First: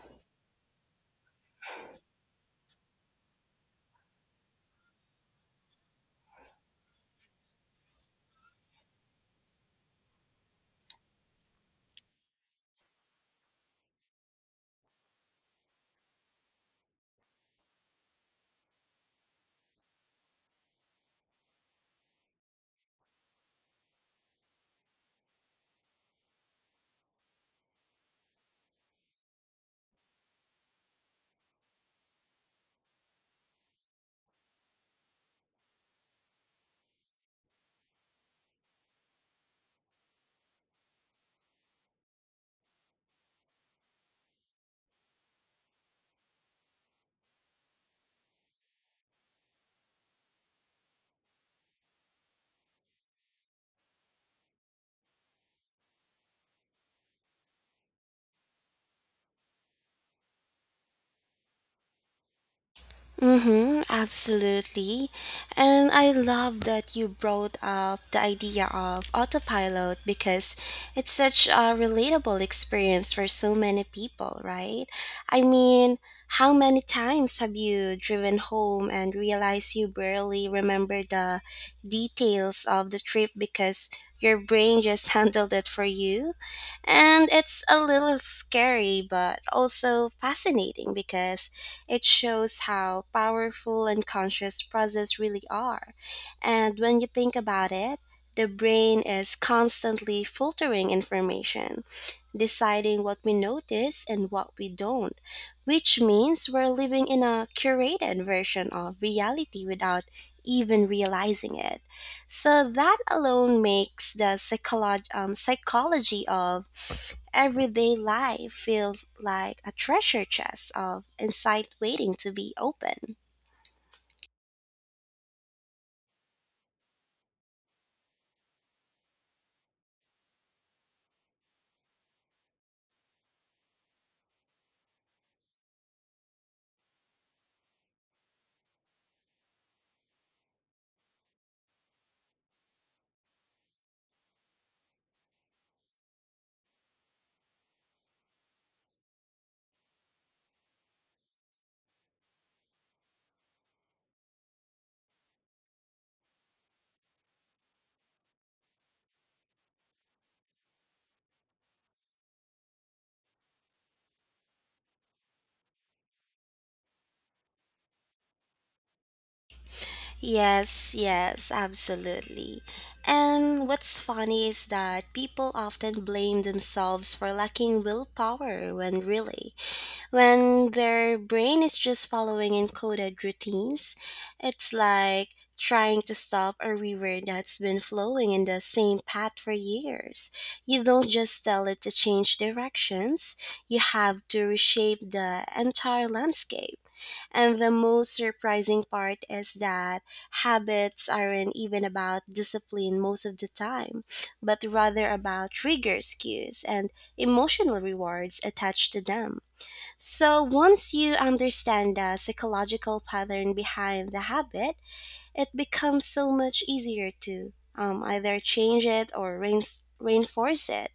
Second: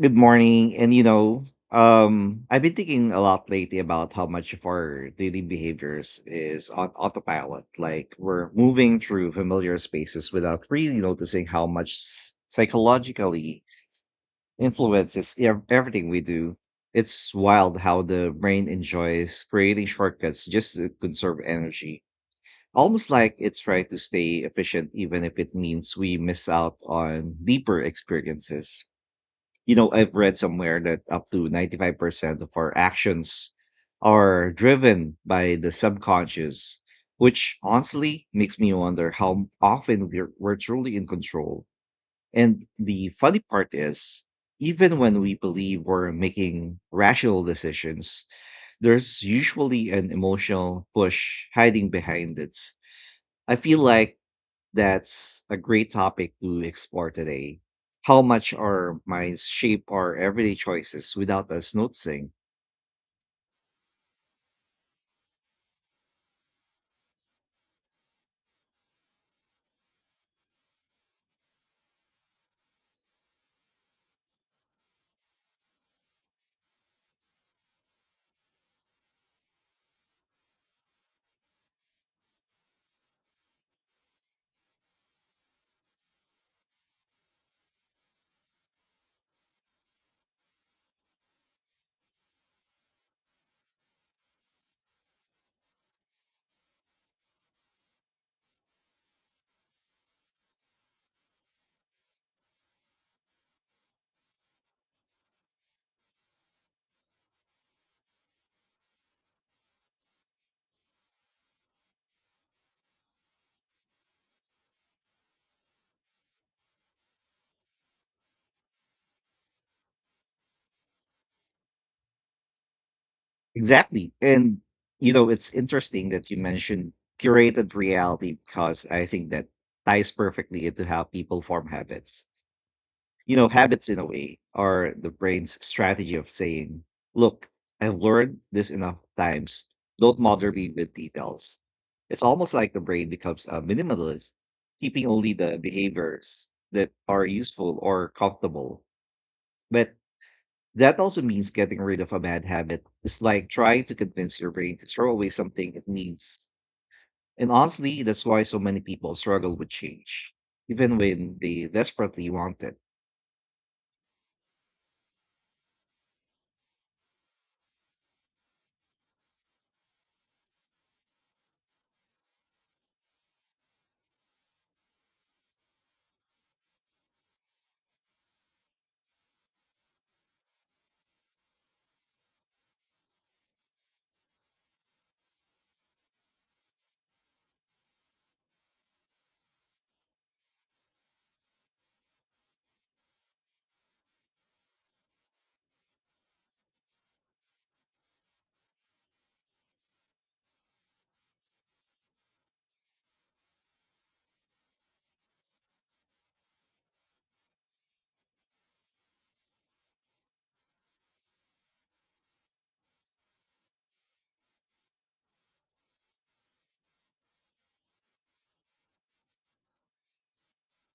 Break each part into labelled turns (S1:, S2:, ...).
S1: Good morning. I've been thinking a lot lately about how much of our daily behaviors is on autopilot. Like we're moving through familiar spaces without really noticing how much psychologically influences everything we do. It's wild how the brain enjoys creating shortcuts just to conserve energy. Almost like it's trying to stay efficient, even if it means we miss out on deeper experiences. I've read somewhere that up to 95% of our actions are driven by the subconscious, which honestly makes me wonder how often we're truly in control. And the funny part is, even when we believe we're making rational decisions, there's usually an emotional push hiding behind it. I feel like that's a great topic to explore today. How much our minds shape our everyday choices without us noticing.
S2: Mm-hmm, absolutely. And I love that you brought up the idea of autopilot because it's such a relatable experience for so many people, right? I mean, how many times have you driven home and realized you barely remember the details of the trip because your brain just handled it for you? And it's a little scary, but also fascinating because it shows how powerful and conscious process really are. And when you think about it, the brain is constantly filtering information, deciding what we notice and what we don't, which means we're living in a curated version of reality without even realizing it. So that alone makes the psychology of everyday life feels like a treasure chest of insight waiting to be opened.
S1: Exactly. And, you know, it's interesting that you mentioned curated reality because I think that ties perfectly into how people form habits. You know, habits in a way are the brain's strategy of saying, look, I've learned this enough times. Don't bother me with details. It's almost like the brain becomes a minimalist, keeping only the behaviors that are useful or comfortable. But that also means getting rid of a bad habit. It's like trying to convince your brain to throw away something it needs. And honestly, that's why so many people struggle with change, even when they desperately want it.
S2: Yes, yes, absolutely. And what's funny is that people often blame themselves for lacking willpower when really when their brain is just following encoded routines, it's like trying to stop a river that's been flowing in the same path for years. You don't just tell it to change directions, you have to reshape the entire landscape. And the most surprising part is that habits aren't even about discipline most of the time, but rather about trigger cues, and emotional rewards attached to them. So, once you understand the psychological pattern behind the habit, it becomes so much easier to either change it or reinforce it.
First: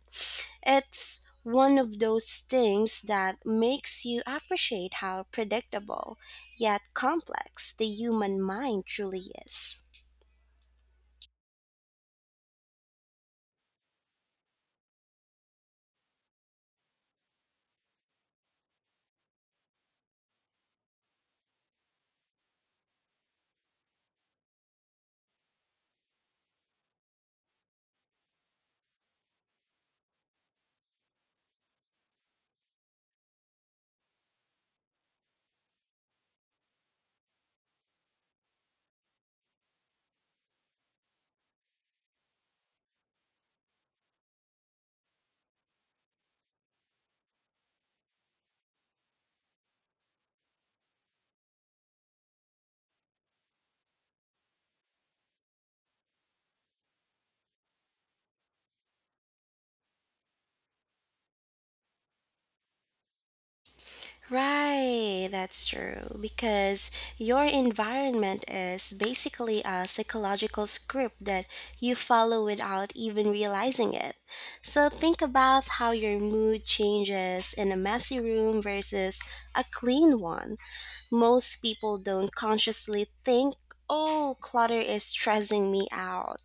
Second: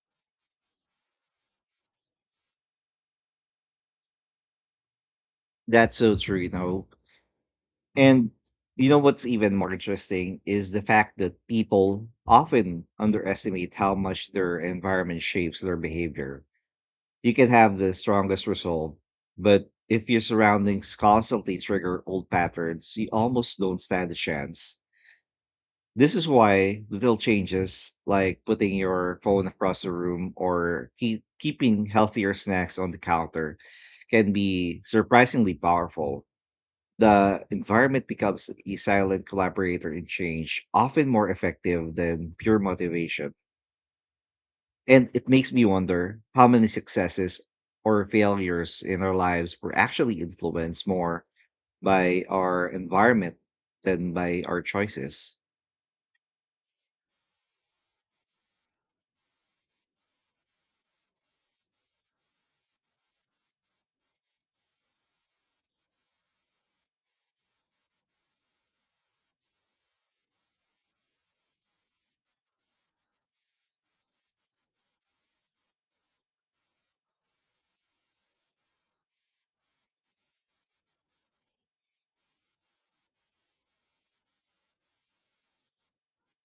S2: It's one of those things that makes you appreciate how
S1: That's so
S2: predictable
S1: true, you know.
S2: yet complex the
S1: And
S2: human mind
S1: you know
S2: truly
S1: what's even more
S2: is.
S1: interesting is the fact that people often underestimate how much their environment shapes their behavior. You can have the strongest resolve, but if your surroundings constantly trigger old patterns, you almost don't stand a chance. This is why little changes like putting your phone across the room or keeping healthier snacks on the counter can be surprisingly powerful. The environment becomes a silent collaborator in change, often more effective than pure motivation. And it makes me wonder how many successes or failures in our lives were actually influenced more by our environment than by our choices.
S2: Right, that's true. Because your environment is basically a psychological script that you follow without even realizing it. So think about how your mood changes in a messy room versus a clean one. Most people don't consciously think, oh, clutter is stressing me out,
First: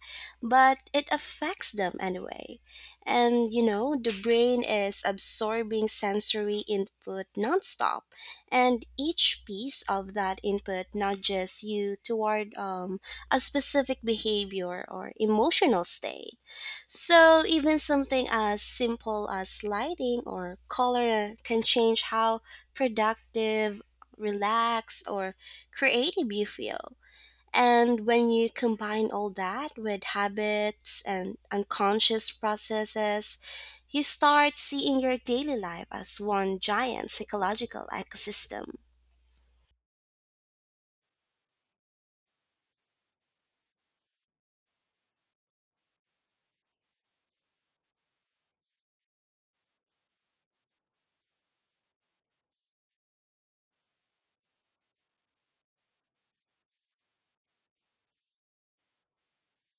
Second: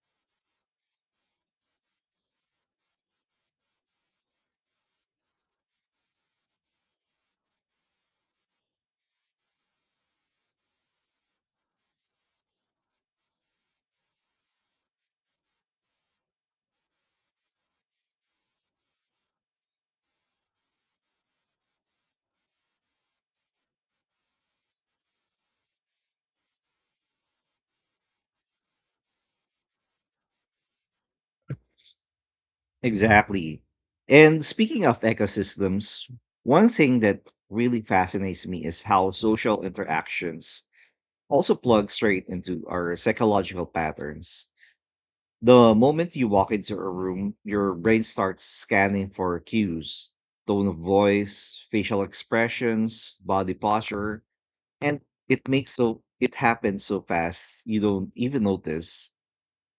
S2: but it affects them anyway. And you know, the brain is absorbing sensory input nonstop, and each piece of that input nudges you toward a specific behavior or emotional state. So, even something as simple as lighting or color can change how productive, relaxed, or creative you feel. And when you combine all that with habits and unconscious processes,
S1: Exactly.
S2: you
S1: And
S2: start
S1: speaking of
S2: seeing your daily life
S1: ecosystems,
S2: as one
S1: one thing
S2: giant
S1: that really
S2: psychological
S1: fascinates me
S2: ecosystem.
S1: is how social interactions also plug straight into our psychological patterns. The moment you walk into a room, your brain starts scanning for cues, tone of voice, facial expressions, body posture, and it happens so fast you don't even notice.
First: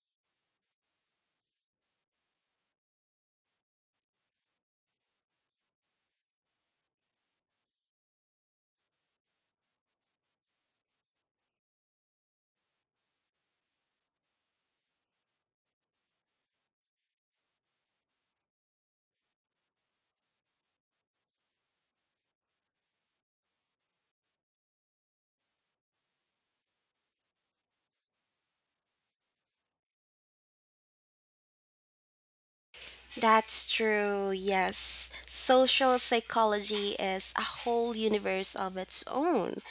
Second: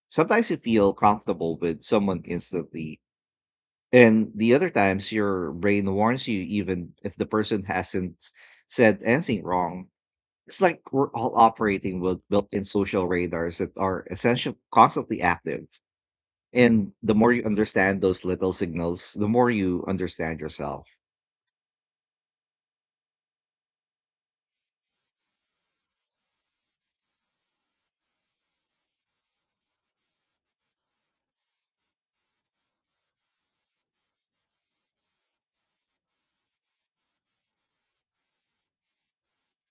S1: Sometimes you feel comfortable with someone instantly, and the other times your brain warns you even if the person hasn't said anything wrong. It's like we're all operating with built-in social radars that are essentially constantly active. And the more you understand those little signals, the more you understand yourself.
S2: That's true, yes. Social psychology is a whole universe of its own.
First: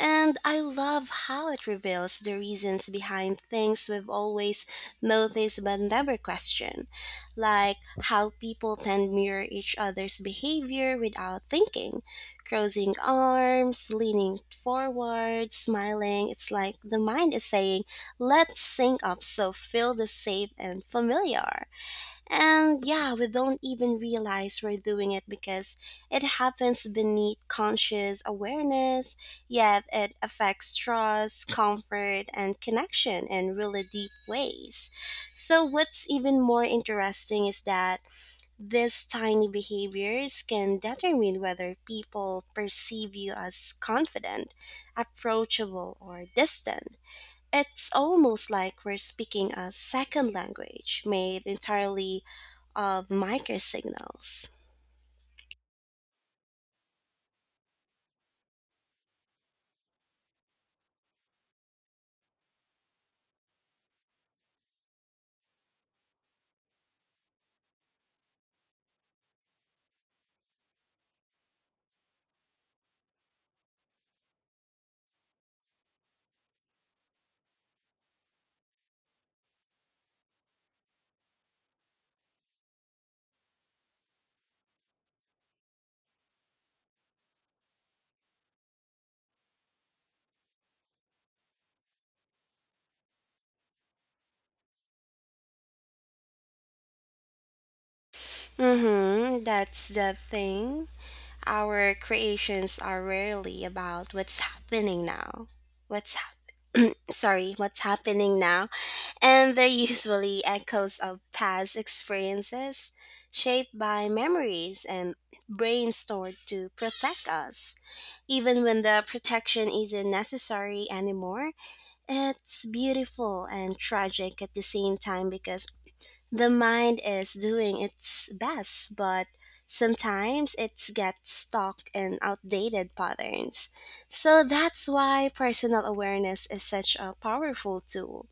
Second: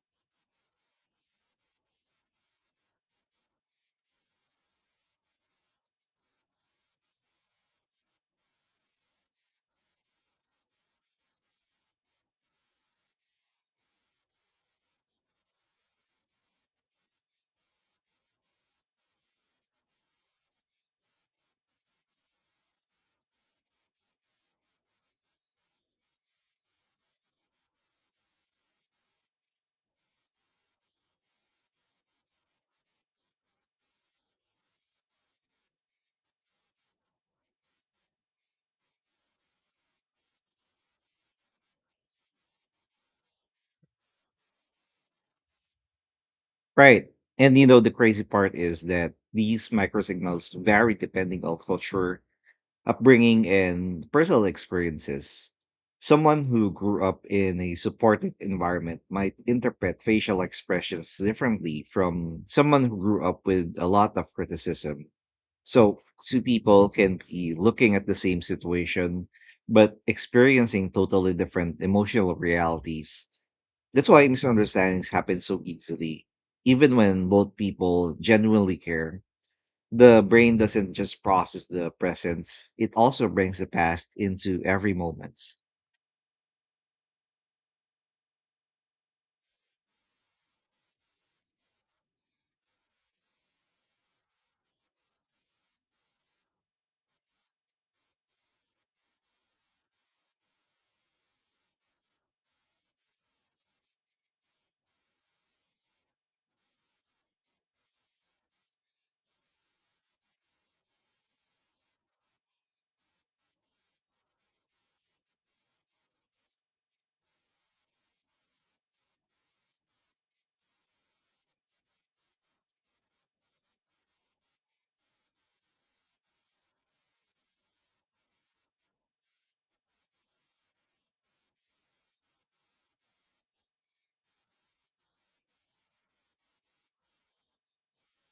S2: And I love how it reveals the reasons behind things we've always noticed but never questioned, like how people tend mirror each other's behavior without thinking. Crossing arms, leaning forward, smiling. It's like the mind is saying, let's sync up so feel the safe and familiar. And yeah, we don't even realize we're doing it because it happens beneath conscious awareness, yet it affects trust, comfort, and connection in really deep ways. So, what's even more interesting is that these tiny behaviors can determine whether people perceive you as confident, approachable, or distant.
S1: Right. And you know, the
S2: It's
S1: crazy
S2: almost
S1: part is
S2: like we're
S1: that
S2: speaking a
S1: these micro
S2: second
S1: signals vary
S2: language made
S1: depending on culture,
S2: entirely of
S1: upbringing,
S2: micro
S1: and personal
S2: signals.
S1: experiences. Someone who grew up in a supportive environment might interpret facial expressions differently from someone who grew up with a lot of criticism. So two people can be looking at the same situation, but experiencing totally different emotional realities. That's why misunderstandings happen so easily. Even when both people genuinely care, the brain doesn't just process the presence, it also brings the past into every moment.
S2: Mm-hmm, that's the thing. Our creations are rarely about what's happening now. Sorry, what's happening now? And they're usually echoes of past experiences shaped by memories and brains stored to protect us. Even when the protection isn't necessary anymore, it's beautiful and tragic at the same time because the mind is doing its best, but sometimes it gets stuck in outdated patterns. So that's why personal awareness is such a powerful tool.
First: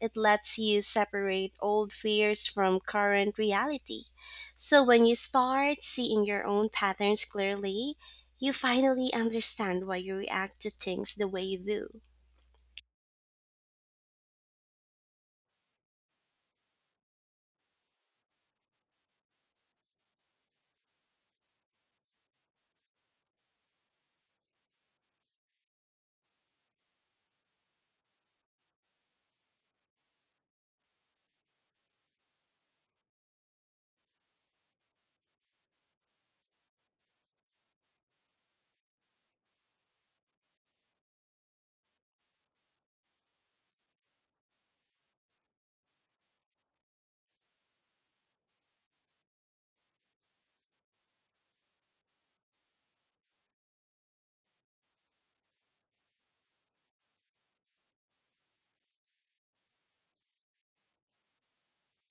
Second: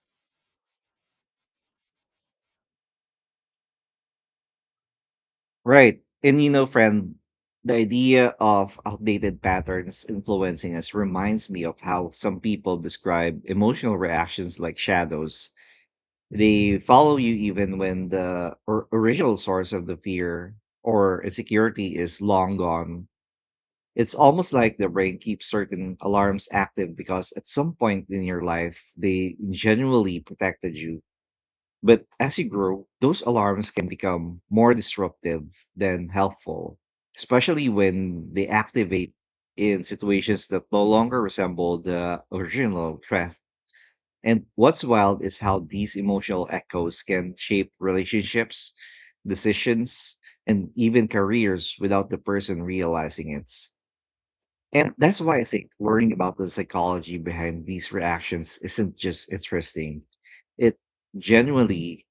S2: It lets you separate old fears from current reality. So when you start
S1: Right.
S2: seeing
S1: And
S2: your
S1: you know,
S2: own
S1: friend,
S2: patterns
S1: the
S2: clearly,
S1: idea
S2: you
S1: of
S2: finally
S1: outdated
S2: understand why
S1: patterns
S2: you react to
S1: influencing us
S2: things the way
S1: reminds
S2: you
S1: me of
S2: do.
S1: how some people describe emotional reactions like shadows. They follow you even when the or original source of the fear or insecurity is long gone. It's almost like the brain keeps certain alarms active because at some point in your life, they genuinely protected you. But as you grow, those alarms can become more disruptive than helpful, especially when they activate in situations that no longer resemble the original threat. And what's wild is how these emotional echoes can shape relationships, decisions, and even careers without the person realizing it. And that's why I think learning about the psychology behind these reactions isn't just interesting, it genuinely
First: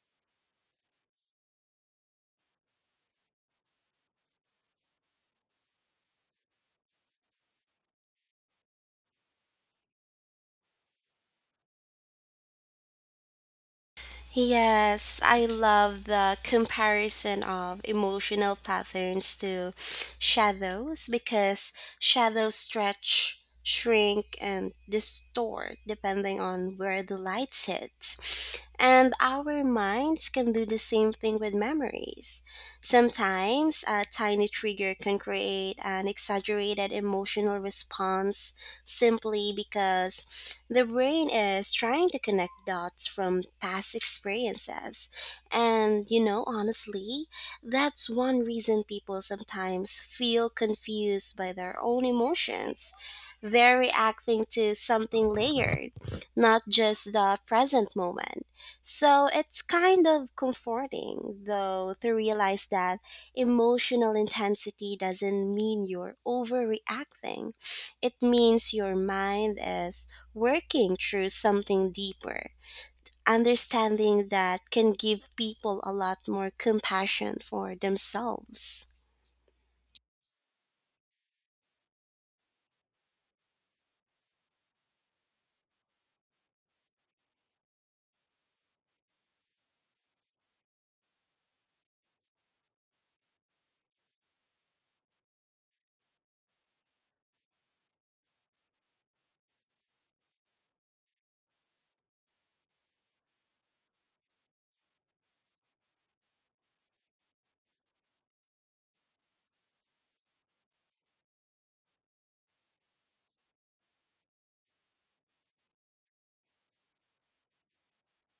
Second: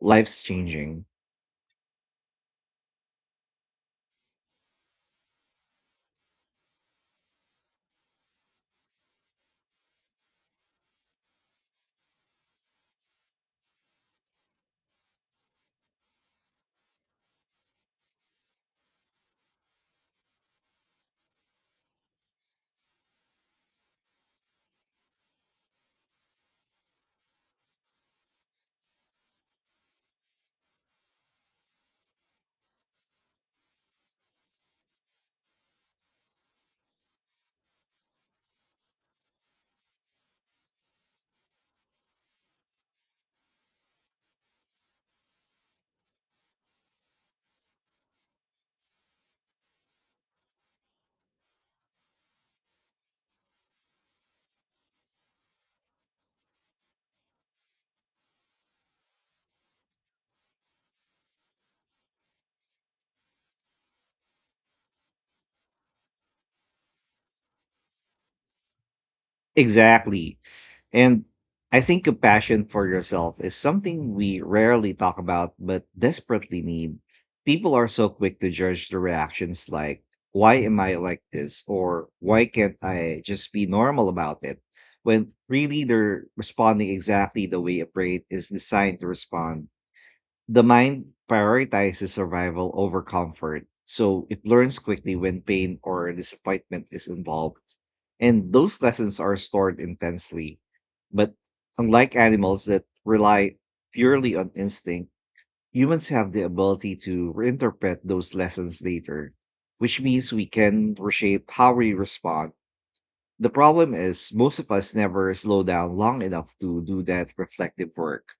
S1: life's changing.
S2: Yes, I love the comparison of emotional patterns to shadows because shadows stretch, shrink, and distort depending on where the light hits. And our minds can do the same thing with memories. Sometimes a tiny trigger can create an exaggerated emotional response simply because the brain is trying to connect dots from past experiences. And, you know, honestly, that's one reason people sometimes feel confused by their own emotions. They're reacting to something layered, not just the present moment. So it's kind of comforting, though, to realize that emotional intensity doesn't mean you're overreacting. It means your mind is
S1: Exactly.
S2: working
S1: And
S2: through
S1: I
S2: something
S1: think
S2: deeper,
S1: compassion for yourself is something
S2: understanding
S1: we
S2: that
S1: rarely
S2: can
S1: talk
S2: give
S1: about,
S2: people
S1: but
S2: a lot more
S1: desperately need.
S2: compassion
S1: People
S2: for
S1: are so quick to
S2: themselves.
S1: judge the reactions like, why am I like this? Or why can't I just be normal about it? When really they're responding exactly the way a brain is designed to respond. The mind prioritizes survival over comfort, so it learns quickly when pain or disappointment is involved. And those lessons are stored intensely. But unlike animals that rely purely on instinct, humans have the ability to reinterpret those lessons later, which means we can reshape how we respond. The problem is, most of us never slow down long enough to do that reflective work.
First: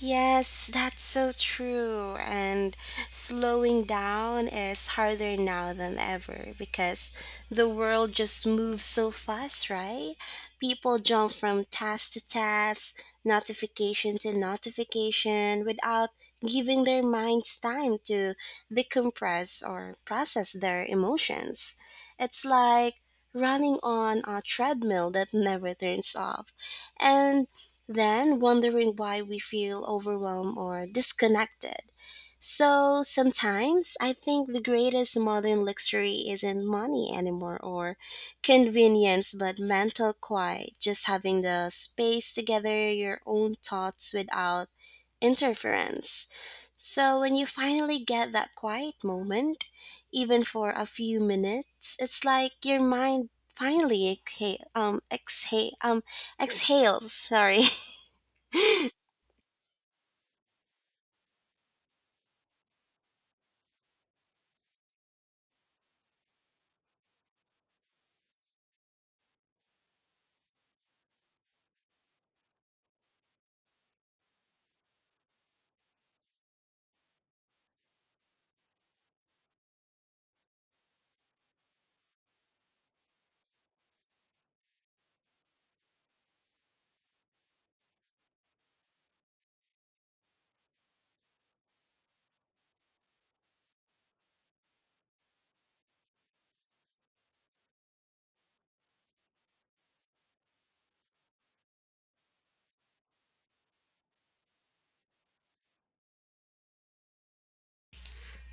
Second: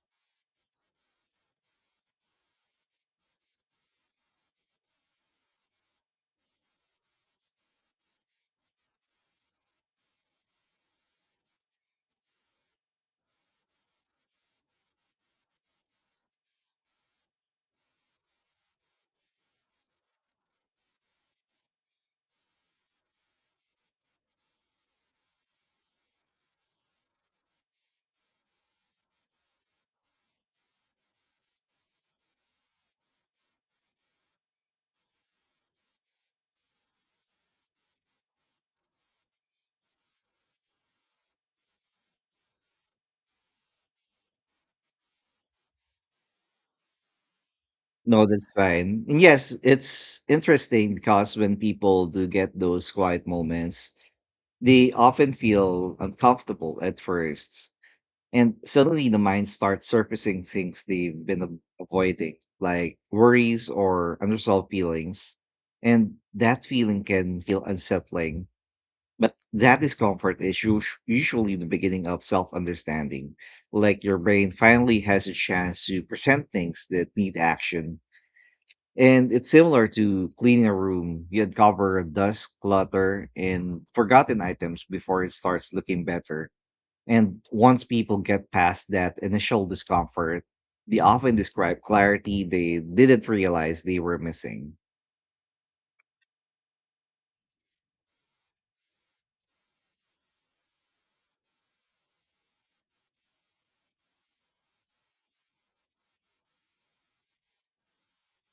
S2: Yes, that's so true. And slowing down is harder now than ever because the world just moves so fast, right? People jump from task to task, notification to notification without giving their minds time to decompress or process their emotions. It's like running on a treadmill that never turns off. And then wondering why we feel overwhelmed or disconnected. So sometimes I think the greatest modern luxury isn't money anymore or convenience, but mental quiet, just having the space to gather your own thoughts without interference. So when you finally
S1: No,
S2: get
S1: that's
S2: that quiet
S1: fine. And yes,
S2: moment,
S1: it's
S2: even for a
S1: interesting
S2: few
S1: because when
S2: minutes,
S1: people
S2: it's
S1: do get
S2: like your
S1: those quiet
S2: mind
S1: moments,
S2: finally exhale,
S1: they
S2: um,
S1: often
S2: exhale,
S1: feel
S2: um,
S1: uncomfortable at
S2: exhales. Sorry,
S1: first. And suddenly the mind starts surfacing things they've been avoiding, like worries or unresolved feelings. And that feeling can feel unsettling. But that discomfort is usually the beginning of self understanding. Like your brain finally has a chance to present things that need action and it's similar to cleaning a room. You uncover dust, clutter, and forgotten items before it starts looking better. And once people get past that initial discomfort, they often describe clarity they didn't realize they were missing.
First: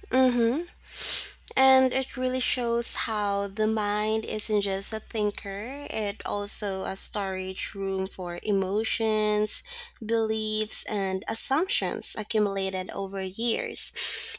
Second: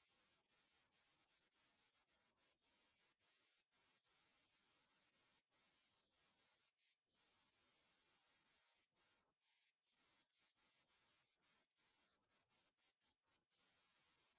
S2: Mm-hmm. And it really shows how the mind isn't just a thinker, it also a storage room for emotions, beliefs, and assumptions accumulated over years.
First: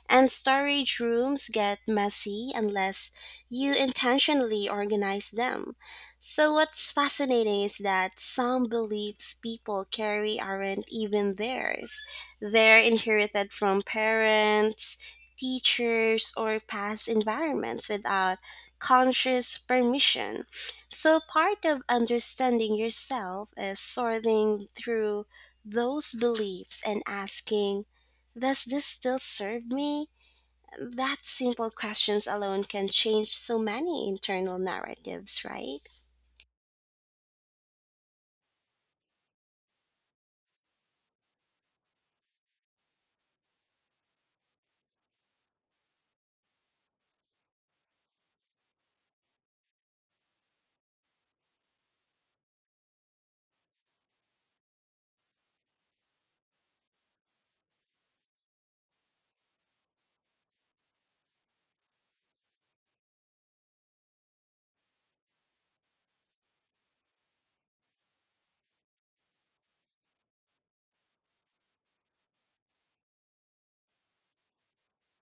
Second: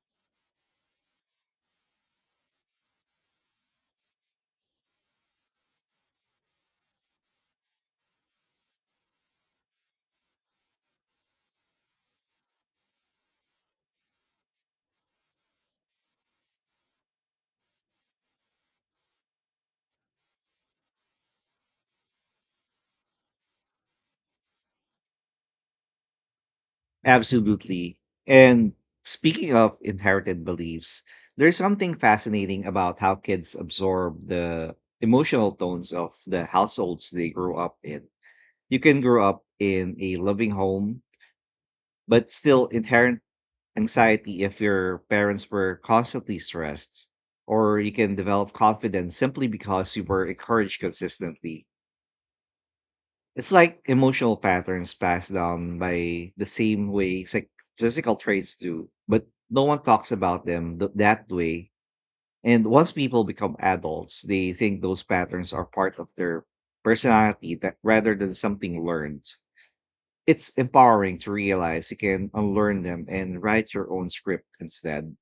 S2: And storage rooms get messy unless you intentionally organize them. So, what's fascinating is that some beliefs people carry aren't even theirs. They're inherited from parents, teachers, or past environments without conscious permission. So, part of understanding yourself is sorting through those beliefs and asking,
S1: Absolutely.
S2: does
S1: And
S2: this still
S1: speaking
S2: serve
S1: of
S2: me?
S1: inherited beliefs,
S2: That
S1: there's
S2: simple
S1: something
S2: questions alone
S1: fascinating
S2: can
S1: about how
S2: change
S1: kids
S2: so many
S1: absorb
S2: internal
S1: the
S2: narratives,
S1: emotional
S2: right?
S1: tones of the households they grew up in. You can grow up in a loving home but still inherent anxiety if your parents were constantly stressed, or you can develop confidence simply because you were encouraged consistently. It's like emotional patterns passed down by the same way physical traits do, but no one talks about them that way. And once people become adults, they think those patterns are part of their personality that rather than something learned. It's empowering to realize you can unlearn them and write your own script instead.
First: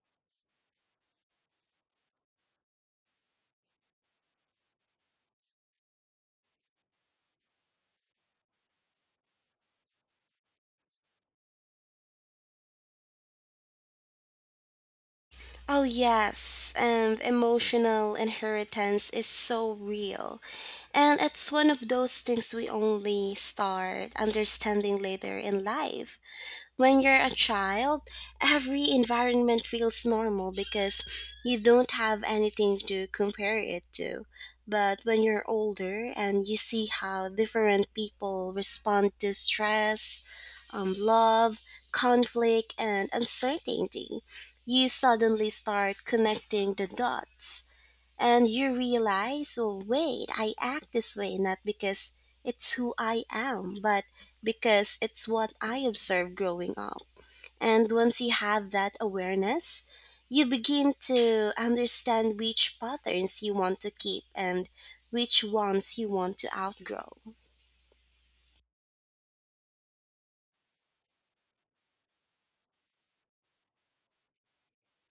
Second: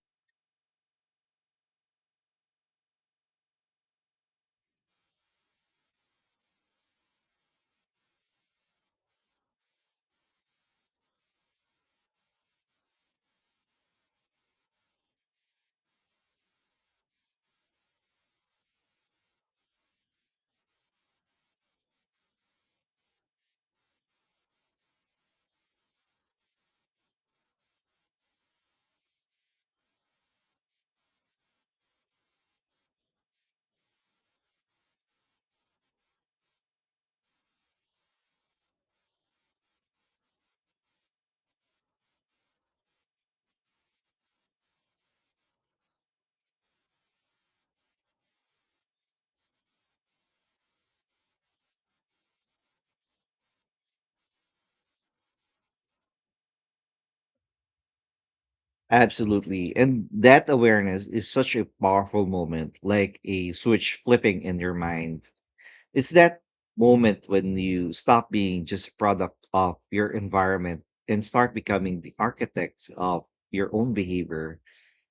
S2: Oh, yes, and emotional inheritance is so real. And it's one of those things we only start understanding later in life. When you're a child, every environment feels normal because you don't have anything to compare it to. But when you're older and you see how different people respond to stress, love, conflict, and uncertainty, you suddenly start connecting the dots. And you realize, oh, wait, I act this way not because it's who I am, but because it's what I observed growing up. And once you have that
S1: Absolutely.
S2: awareness,
S1: And
S2: you
S1: that
S2: begin
S1: awareness is
S2: to
S1: such a powerful
S2: understand which
S1: moment, like
S2: patterns
S1: a
S2: you want to
S1: switch
S2: keep
S1: flipping in
S2: and
S1: your mind.
S2: which ones you
S1: It's
S2: want
S1: that
S2: to outgrow.
S1: moment when you stop being just a product of your environment and start becoming the architect of your own behavior.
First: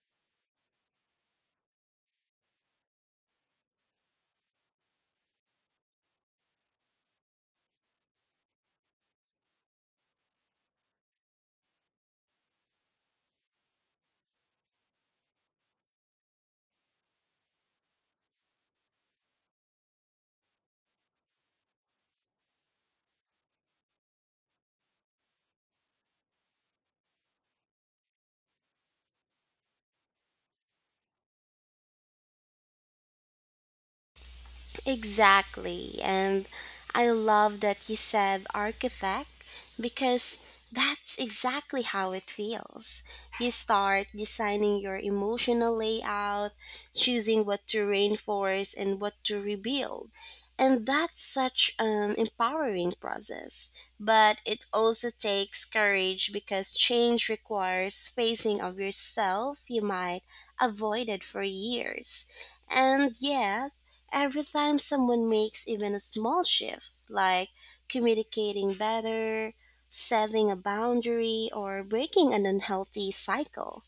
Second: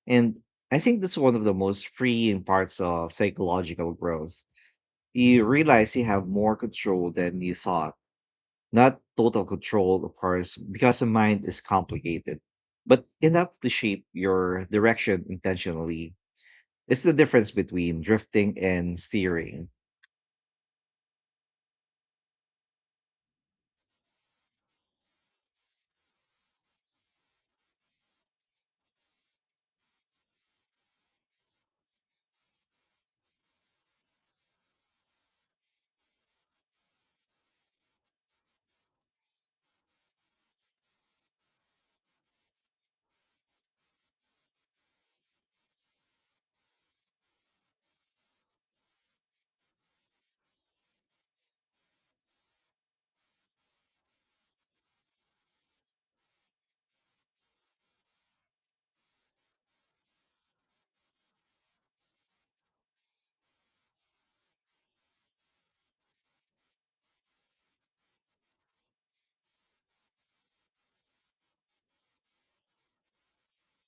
S1: And I think that's one of the most freeing parts of psychological growth. You realize you have more control than you thought not total control, of course, because the mind is complicated, but enough to shape your direction intentionally. It's the difference between drifting and steering.
S2: Exactly. And I love that you said architect because that's exactly how it feels. You start designing your emotional layout, choosing what to reinforce and what to rebuild. And that's such an empowering process. But it also takes courage because change requires facing of yourself you might avoided for years. And yeah, every time someone makes even a small shift, like communicating better, setting a boundary, or breaking an unhealthy cycle,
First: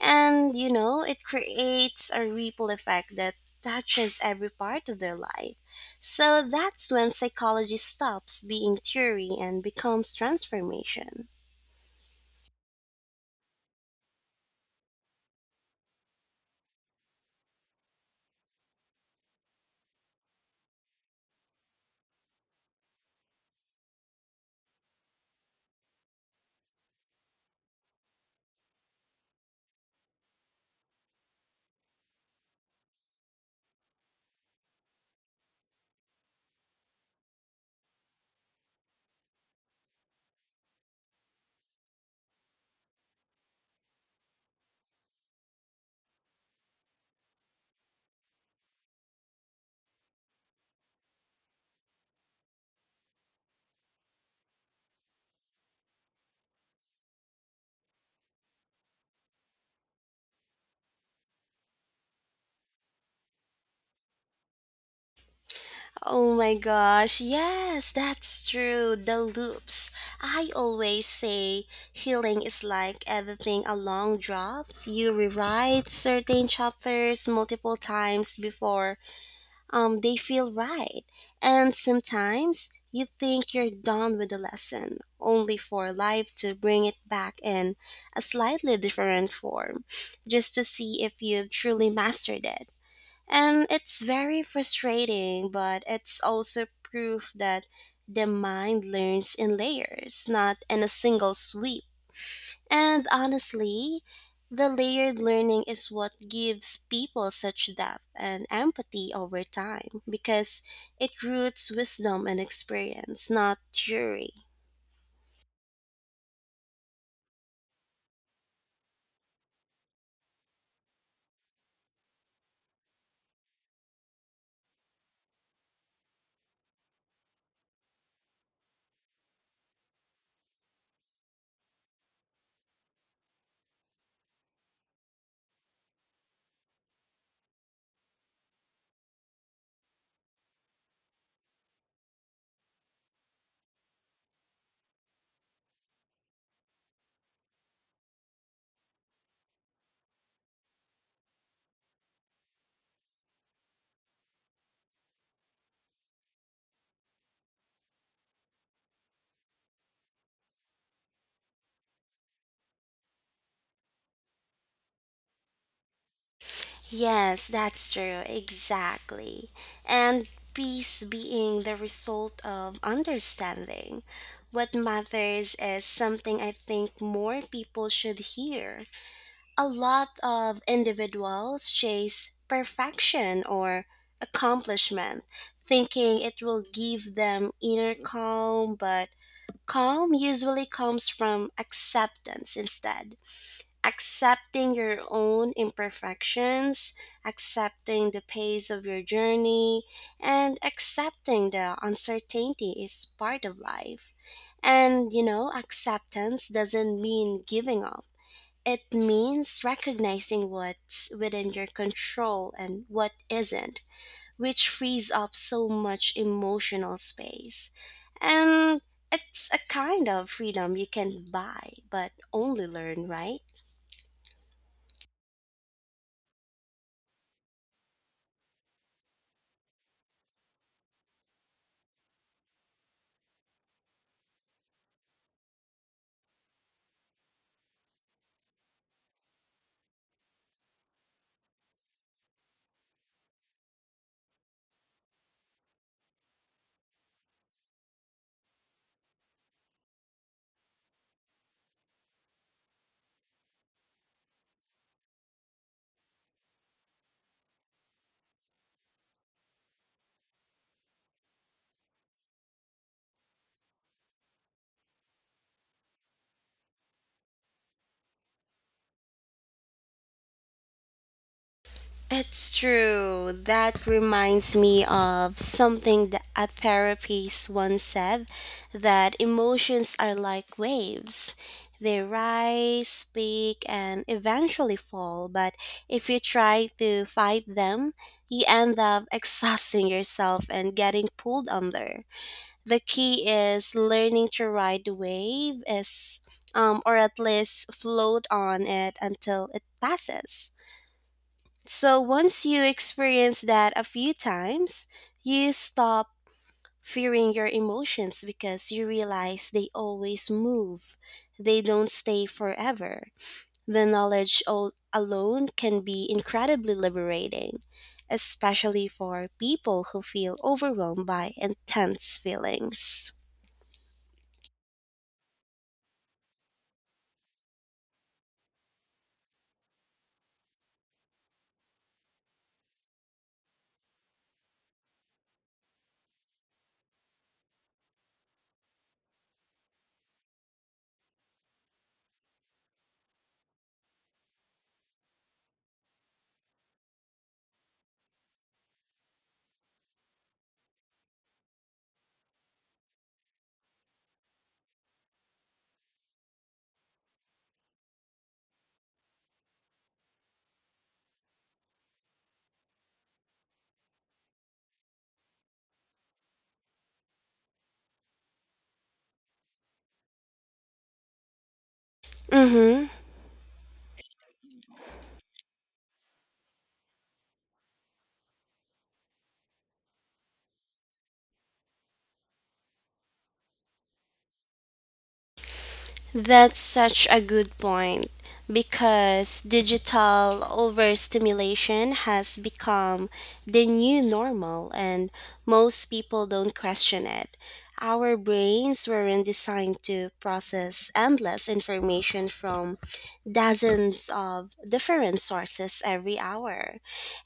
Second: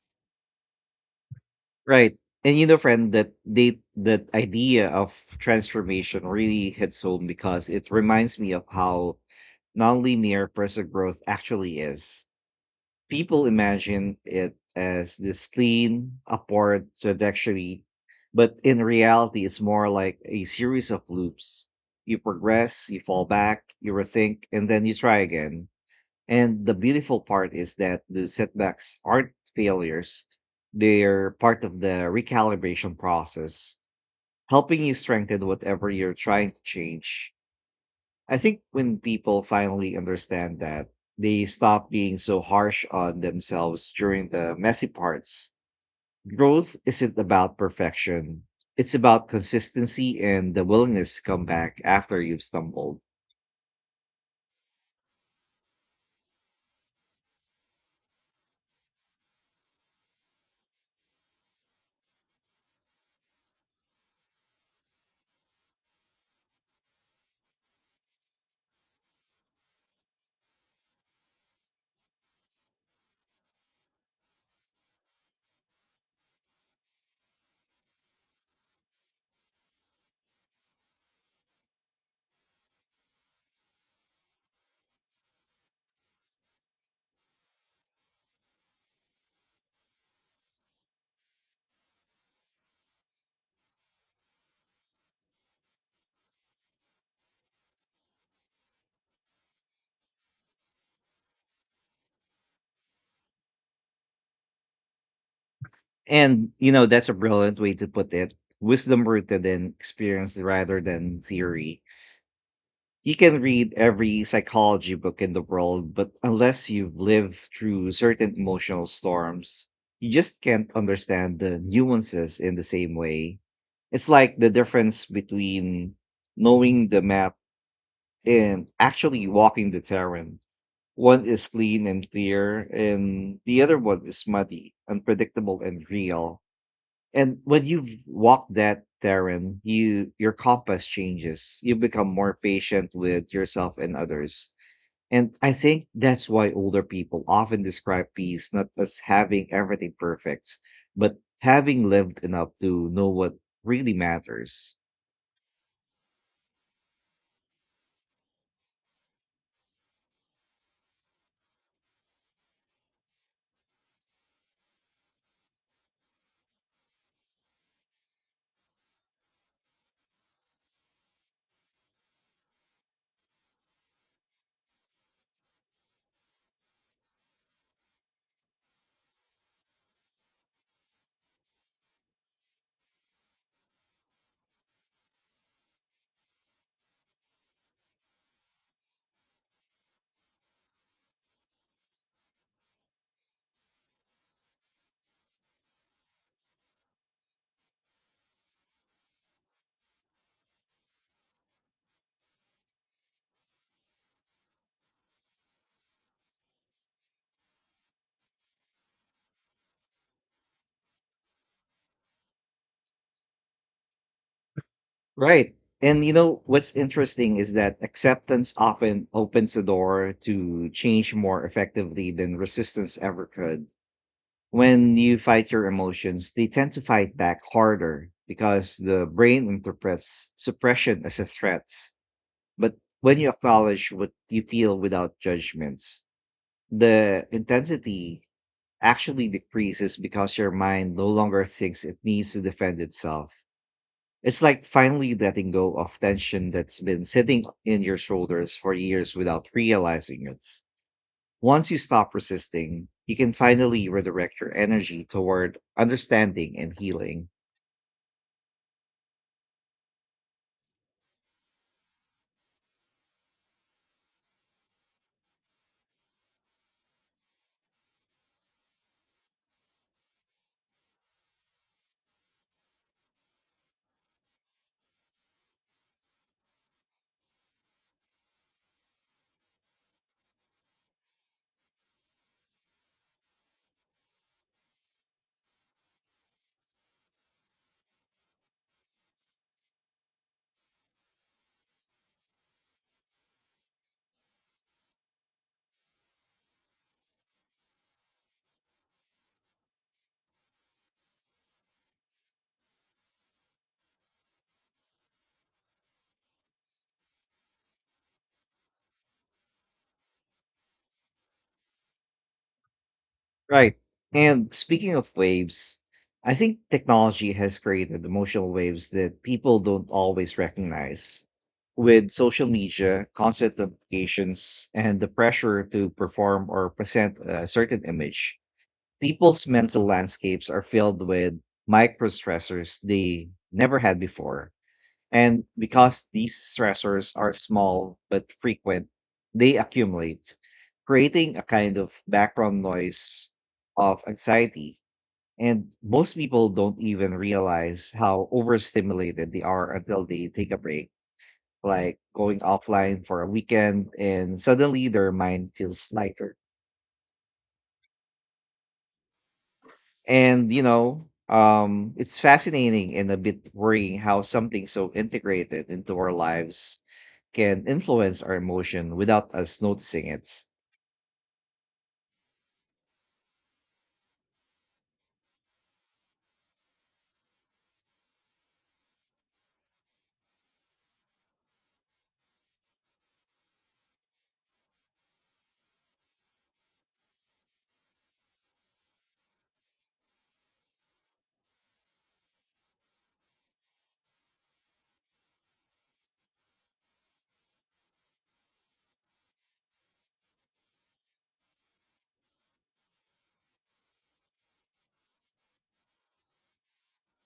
S2: and you know, it creates
S1: Right.
S2: a
S1: And you
S2: ripple
S1: know, friend,
S2: effect
S1: that
S2: that
S1: they
S2: touches
S1: that
S2: every
S1: idea
S2: part of
S1: of
S2: their life.
S1: transformation
S2: So
S1: really
S2: that's
S1: hits
S2: when
S1: home because
S2: psychology
S1: it reminds
S2: stops
S1: me of
S2: being
S1: how
S2: theory and becomes
S1: nonlinear personal growth
S2: transformation.
S1: actually is. People imagine it as this clean, upward trajectory, but in reality, it's more like a series of loops. You progress, you fall back, you rethink, and then you try again. And the beautiful part is that the setbacks aren't failures, they're part of the recalibration process, helping you strengthen whatever you're trying to change. I think when people finally understand that, they stop being so harsh on themselves during the messy parts. Growth isn't about perfection, it's about consistency and the willingness to come back after you've stumbled.
S2: Oh my gosh, yes, that's true. The loops. I always say healing is like everything a long drop. You rewrite certain chapters multiple times before they feel right. And sometimes you think you're done with the lesson, only for life to bring it back in a slightly different form, just to see if you've truly mastered it. And it's very frustrating, but it's also proof that the mind learns in layers, not in a single sweep. And honestly, the layered learning is what
S1: And, you
S2: gives
S1: know, that's a
S2: people
S1: brilliant way
S2: such
S1: to
S2: depth
S1: put it,
S2: and
S1: wisdom
S2: empathy over
S1: rooted in
S2: time
S1: experience
S2: because
S1: rather than
S2: it roots
S1: theory.
S2: wisdom and
S1: You
S2: experience,
S1: can
S2: not
S1: read every
S2: theory.
S1: psychology book in the world, but unless you've lived through certain emotional storms, you just can't understand the nuances in the same way. It's like the difference between knowing the map and actually walking the terrain. One is clean and clear, and the other one is muddy, unpredictable, and real. And when you've walked that terrain, your compass changes. You become more patient with yourself and others, and I think that's why older people often describe peace not as having everything perfect, but having lived enough to know what really matters.
S2: Yes, that's true, exactly. And peace being the result of understanding. What matters is something I think more people should hear. A lot of individuals chase perfection or accomplishment, thinking it will give them inner calm, but calm usually comes from acceptance instead accepting your own imperfections, accepting the pace of your journey, and accepting the uncertainty is part of life. And you know, acceptance doesn't mean giving up. It means recognizing what's within your control and what isn't, which frees up
S1: Right.
S2: so
S1: And
S2: much
S1: you know, what's
S2: emotional
S1: interesting is
S2: space.
S1: that acceptance
S2: And
S1: often
S2: it's
S1: opens
S2: a
S1: the
S2: kind
S1: door
S2: of
S1: to
S2: freedom you
S1: change
S2: can
S1: more
S2: buy,
S1: effectively
S2: but
S1: than
S2: only
S1: resistance
S2: learn,
S1: ever
S2: right?
S1: could. When you fight your emotions, they tend to fight back harder because the brain interprets suppression as a threat. But when you acknowledge what you feel without judgments, the intensity actually decreases because your mind no longer thinks it needs to defend itself. It's like finally letting go of tension that's been sitting in your shoulders for years without realizing it. Once you stop resisting, you can finally redirect your energy toward understanding and healing.
S2: It's true. That reminds me of something that a therapist once said that emotions are like waves. They rise, peak, and eventually fall, but if you try to fight them, you end up exhausting yourself and getting pulled under. The key is learning to ride the wave is or at least float on it until it passes. So once you experience that a few times, you stop fearing your emotions because you realize they always move. They don't stay forever.
S1: Right.
S2: The knowledge
S1: And
S2: al-
S1: speaking of
S2: alone
S1: waves,
S2: can be
S1: I think
S2: incredibly
S1: technology has
S2: liberating,
S1: created emotional
S2: especially
S1: waves that
S2: for
S1: people
S2: people
S1: don't
S2: who feel
S1: always
S2: overwhelmed
S1: recognize.
S2: by
S1: With
S2: intense
S1: social media,
S2: feelings.
S1: constant notifications, and the pressure to perform or present a certain image, people's mental landscapes are filled with micro stressors they never had before. And because these stressors are small but frequent, they accumulate, creating a kind of background noise of anxiety. And most people don't even realize how overstimulated they are until they take a break, like going offline for a weekend, and suddenly their mind feels lighter. It's fascinating and a bit worrying how something so integrated into our lives can influence our emotion without us noticing it.
S2: Mhm. That's such a good point because digital overstimulation has become the new normal and most people don't question it. Our brains weren't designed to process endless information from dozens of different sources every hour.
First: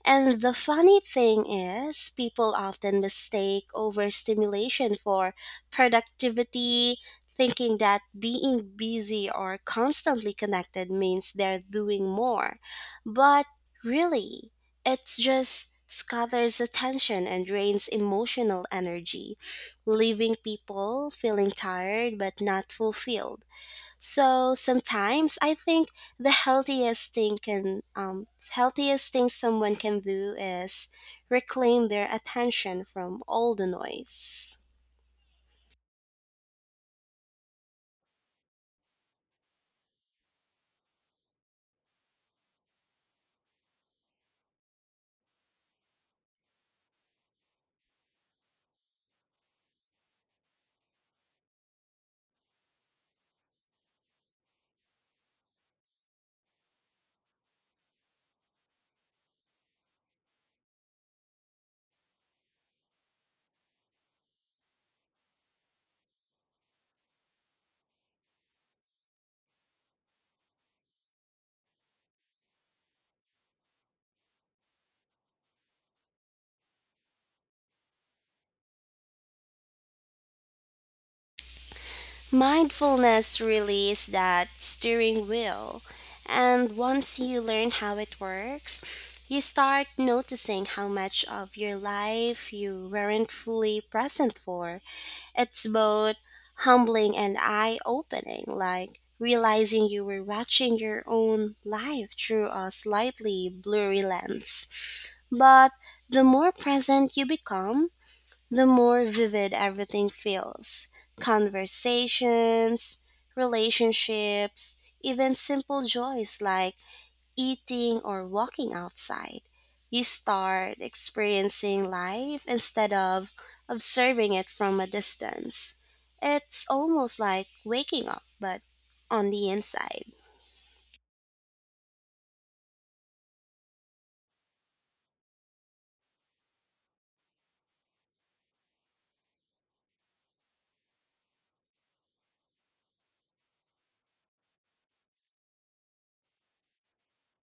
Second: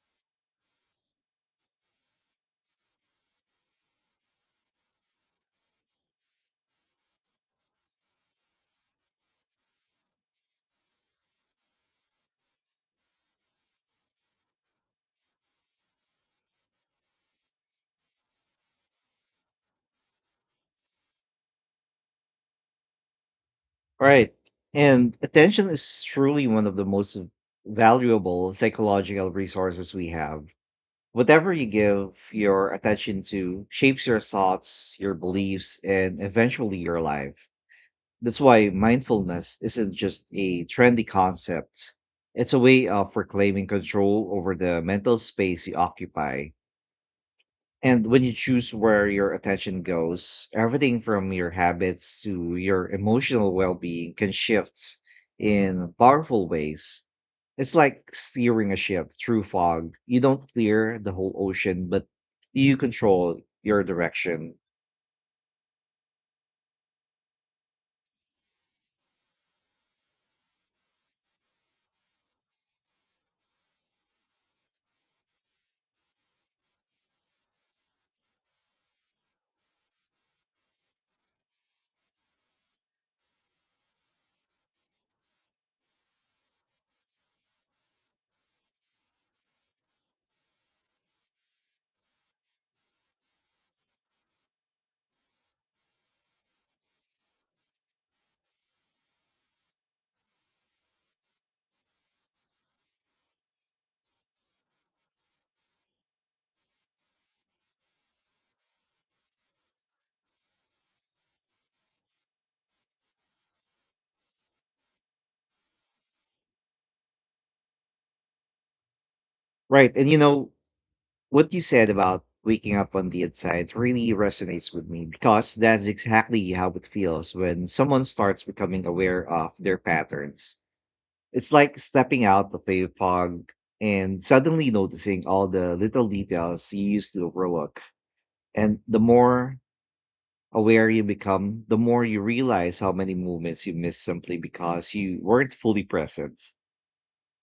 S2: And the funny thing is, people often mistake overstimulation for productivity thinking that being busy or constantly connected means they're doing more. But really, it just scatters attention and drains emotional energy, leaving people feeling tired but not fulfilled.
S1: All right.
S2: So
S1: And
S2: sometimes I
S1: attention
S2: think
S1: is
S2: the
S1: truly one of the most valuable
S2: healthiest thing
S1: psychological
S2: someone
S1: resources
S2: can
S1: we
S2: do
S1: have.
S2: is
S1: Whatever you
S2: reclaim their
S1: give your
S2: attention
S1: attention
S2: from all
S1: to
S2: the
S1: shapes your
S2: noise.
S1: thoughts, your beliefs, and eventually your life. That's why mindfulness isn't just a trendy concept. It's a way of reclaiming control over the mental space you occupy. And when you choose where your attention goes, everything from your habits to your emotional well being can shift in powerful ways. It's like steering a ship through fog. You don't clear the whole ocean, but you control your direction.
S2: Mindfulness really is that steering wheel, and once you learn how it works, you start noticing how much of your life you weren't fully present for. It's both humbling and eye opening, like realizing you were watching your own life through a slightly blurry lens. But the more present you become, the more vivid everything feels conversations, relationships, even simple joys like eating or walking outside.
S1: Right.
S2: You
S1: And you know,
S2: start
S1: what you said
S2: experiencing
S1: about
S2: life
S1: waking
S2: instead
S1: up on the
S2: of
S1: inside really
S2: observing it
S1: resonates
S2: from a
S1: with me because
S2: distance.
S1: that's exactly
S2: It's
S1: how it
S2: almost
S1: feels
S2: like
S1: when someone
S2: waking up,
S1: starts
S2: but
S1: becoming aware
S2: on the
S1: of their
S2: inside.
S1: patterns. It's like stepping out of a fog and suddenly noticing all the little details you used to overlook. And the more aware you become, the more you realize how many moments you missed simply because you weren't fully present.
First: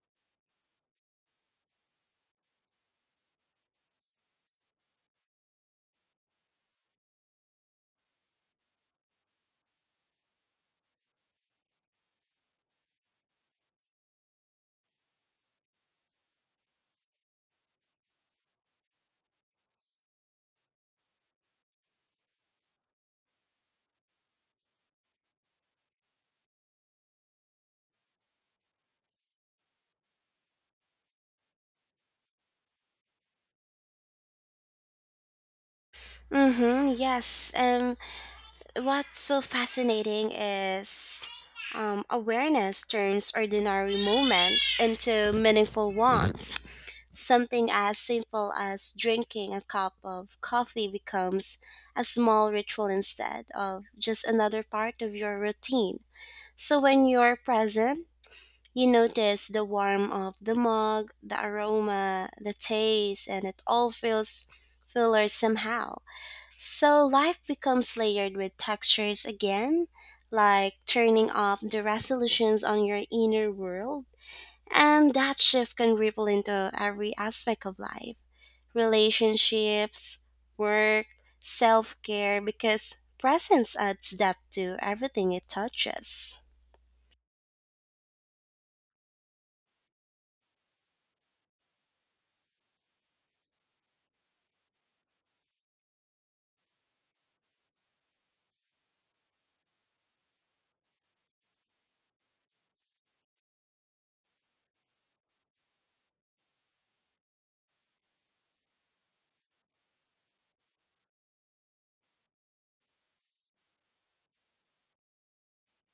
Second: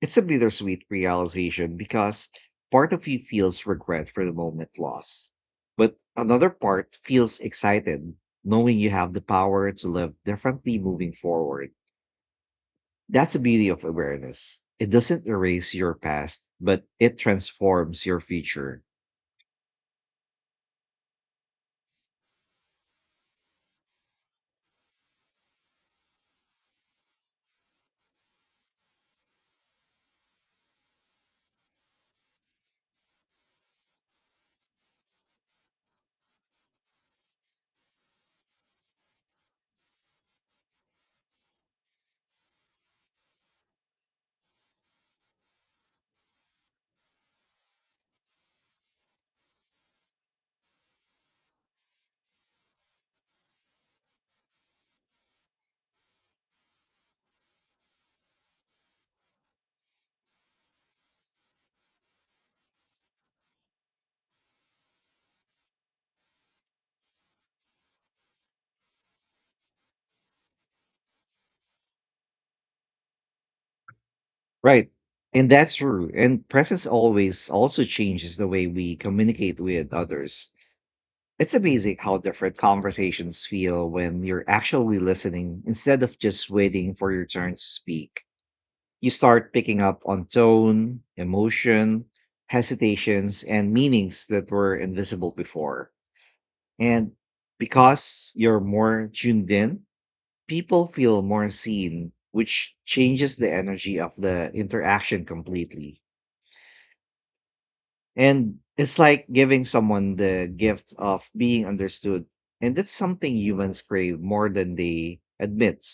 S1: It's a bittersweet realization because part of you feels regret for the moment lost, but another part feels excited knowing you have the power to live differently moving forward. That's the beauty of awareness. It doesn't erase your past, but it transforms your future.
S2: Mm-hmm, yes, and what's so fascinating is awareness turns ordinary moments into meaningful ones. Something as simple as drinking a cup of coffee becomes a small ritual instead of just another part of your routine. So when you're present, you notice the warmth of the mug, the aroma, the taste, and it all feels fuller somehow. So life becomes layered with textures again, like turning off the resolutions on your inner world.
S1: Right.
S2: And that
S1: And that's
S2: shift can
S1: true.
S2: ripple
S1: And
S2: into
S1: presence
S2: every
S1: always
S2: aspect of
S1: also
S2: life
S1: changes the way we communicate with
S2: relationships,
S1: others.
S2: work,
S1: It's amazing
S2: self
S1: how
S2: care,
S1: different
S2: because
S1: conversations
S2: presence
S1: feel
S2: adds
S1: when
S2: depth
S1: you're
S2: to
S1: actually
S2: everything it
S1: listening instead of
S2: touches.
S1: just waiting for your turn to speak. You start picking up on tone, emotion, hesitations, and meanings that were invisible before. And because you're more tuned in, people feel more seen, which changes the energy of the interaction completely. And it's like giving someone the gift of being understood. And that's something humans crave more than they admit.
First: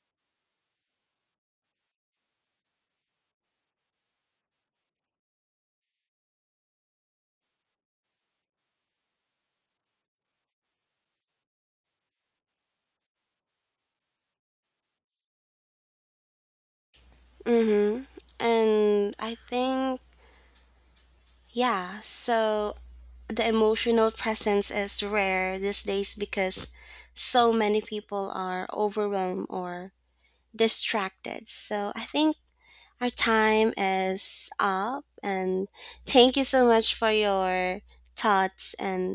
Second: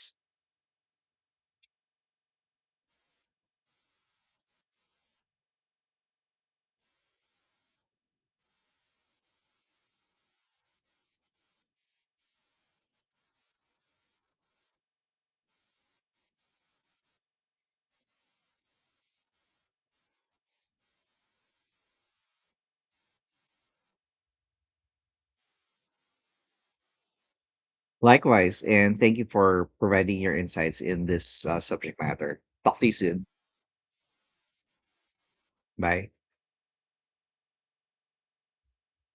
S2: Mm-hmm. And I think yeah, so the emotional presence is rare these days because so many people
S1: Likewise,
S2: are
S1: and thank you
S2: overwhelmed
S1: for
S2: or
S1: providing your insights in this
S2: distracted. So
S1: subject
S2: I think
S1: matter. Talk to you
S2: our
S1: soon.
S2: time is up and
S1: Bye.
S2: thank you so much for your thoughts and